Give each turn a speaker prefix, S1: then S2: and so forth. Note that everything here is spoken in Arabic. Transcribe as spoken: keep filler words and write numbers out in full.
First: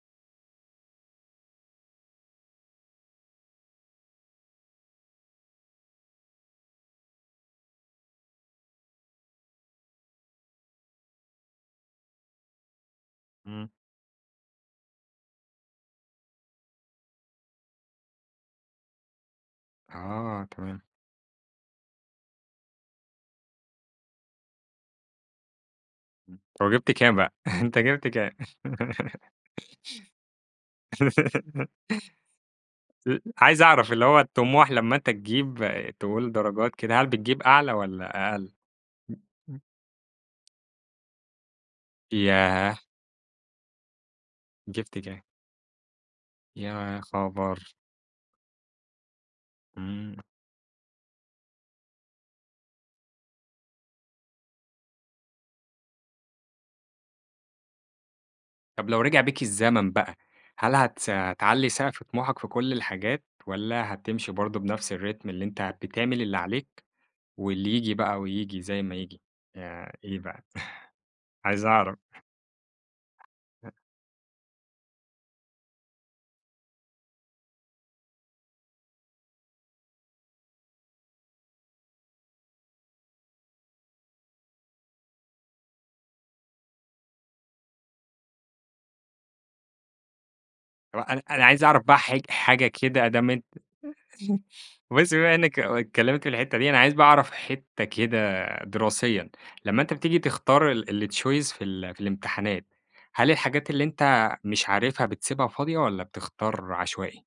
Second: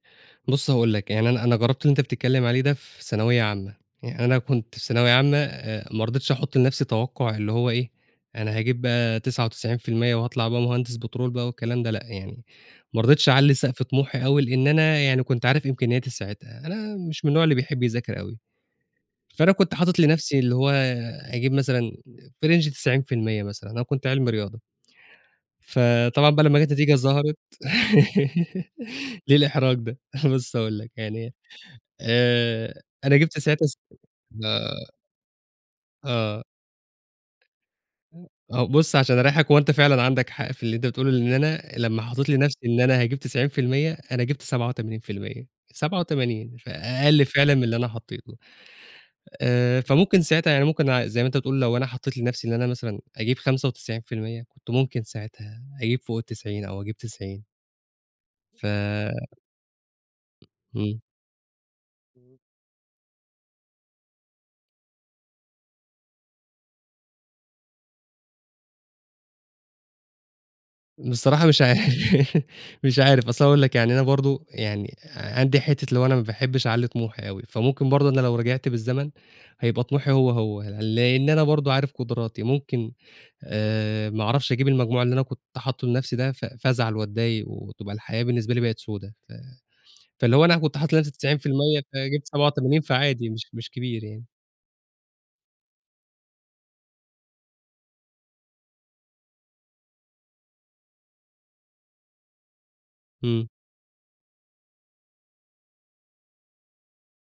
S1: بُصّ هاقول لك يعني أنا أنا جرّبت اللي أنت بتتكلّم عليه ده في ثانوية عامة، يعني أنا كنت في ثانوية عامة آآ ما رضيتش أحط لنفْسي توقع اللي هو إيه، أنا هاجيب بقى تسعة وتسعين في المِيّة وهاطلع بقى مهندس بترول بقى والكلام ده لأ يعني، ما رضيتش أعلِّي
S2: إمم.
S1: سقف طموحي أوي، لإن أنا يعني كنت عارف إمكانياتي ساعتها، أنا مش من النوع اللي بيحب يذاكر أوي، فأنا كنت حاطط لنفْسي
S2: آه
S1: اللي هو
S2: تمام.
S1: أجيب مثلًا في Range تسعين في المِيّة مثلًا أنا كنت علمي رياضة، فطبعًا
S2: امم،
S1: بقى لما لقيت
S2: وجِبت
S1: النتيجة
S2: كام بقى،
S1: ظهَرِت
S2: أنت جِبت كام؟
S1: ليه الإحراج ده؟ بُصّ هاقول لك يعني آآ، أنا
S2: أ
S1: جِبت
S2: عايز
S1: ساعتها س
S2: أعرف اللي هو الطموح
S1: آه.
S2: لمّا أنت تجيب، تقول
S1: آه.
S2: درجات كده، هل بتجيب أعلى
S1: م
S2: والّا أقل؟
S1: أهو بُصّ عشان أريّحك، هو أنت فعلًا عندك حق في اللي أنت بتقوله، لإن أنا لمّا حطّيت لنفْسي إن
S2: ياه!
S1: أنا هاجيب تسعين في المِيّة، أنا جِبت سبعة
S2: جِبت
S1: وتمانين في
S2: كام؟
S1: المِيّة سبعة وتمانين،
S2: يا
S1: فأقل فعلًا من
S2: خبر!
S1: اللي أنا حطّيته، آآ
S2: إمم.
S1: فممكن ساعتها يعني ممكن ع زي ما أنت بتقول لو أنا حطّيت لنفْسي إن أنا مثلًا أجيب خمسة وتسعين في المِيّة كنت ممكن ساعتها أجيب فوق التسعين أو أجيب تسعين. ف
S2: طب لو رجع بيك الزمن بقى، هل
S1: إمم.
S2: هتس تعلي سقف
S1: اهم.
S2: طموحك في كلّ الحاجات، والّا هتمشي برضه بنفْس الRhythm اللي أنت بتعمل اللي عليك، واللي ييجي بقى وييجي زي ما ييجي، يع إيه بقى؟
S1: بصراحة مش
S2: عايز أعرف.
S1: عارف، مش عارف أصل هاقول لك يعني أنا برضه، يعني عندي حتّة اللي هو أنا ما باحبش أعلِّي طموحي أوي، فممكن برضه أنا لو رجعت بالزمن هيبقى طموحي هو، هو، لإن أنا برضه عارف قدراتي، ممكن آآ ما أعرفش أجيب المجموع اللي أنا كنت حاطّه لنفْسي ده ف فازعل وأتضايق وتبقى الحياة بالنسبة لي بقت سودا، ف فاللي هو أنا كنت حاطط
S2: [unintelligible]
S1: لنفْسي
S2: أنا
S1: تسعين في
S2: أنا عايز
S1: المِيّة
S2: أعرف بقى حاج
S1: فجبت سبعة
S2: حاجة
S1: وتمانين
S2: كده ما
S1: فعادي
S2: دام أن
S1: مش مش كبير يعني.
S2: بُصّ بقى بما إنك اتكلّمت في الحتّة دي، أنا عايز بقى أعرف حتّة كده دراسيًا، لمّا أنت بتيجي تختار ال الChoice في ال في الامتحانات، هل
S1: إمم.
S2: الحاجات اللي أنت مش عارفها بتسيبها فاضية، والّا بتختار عشوائي؟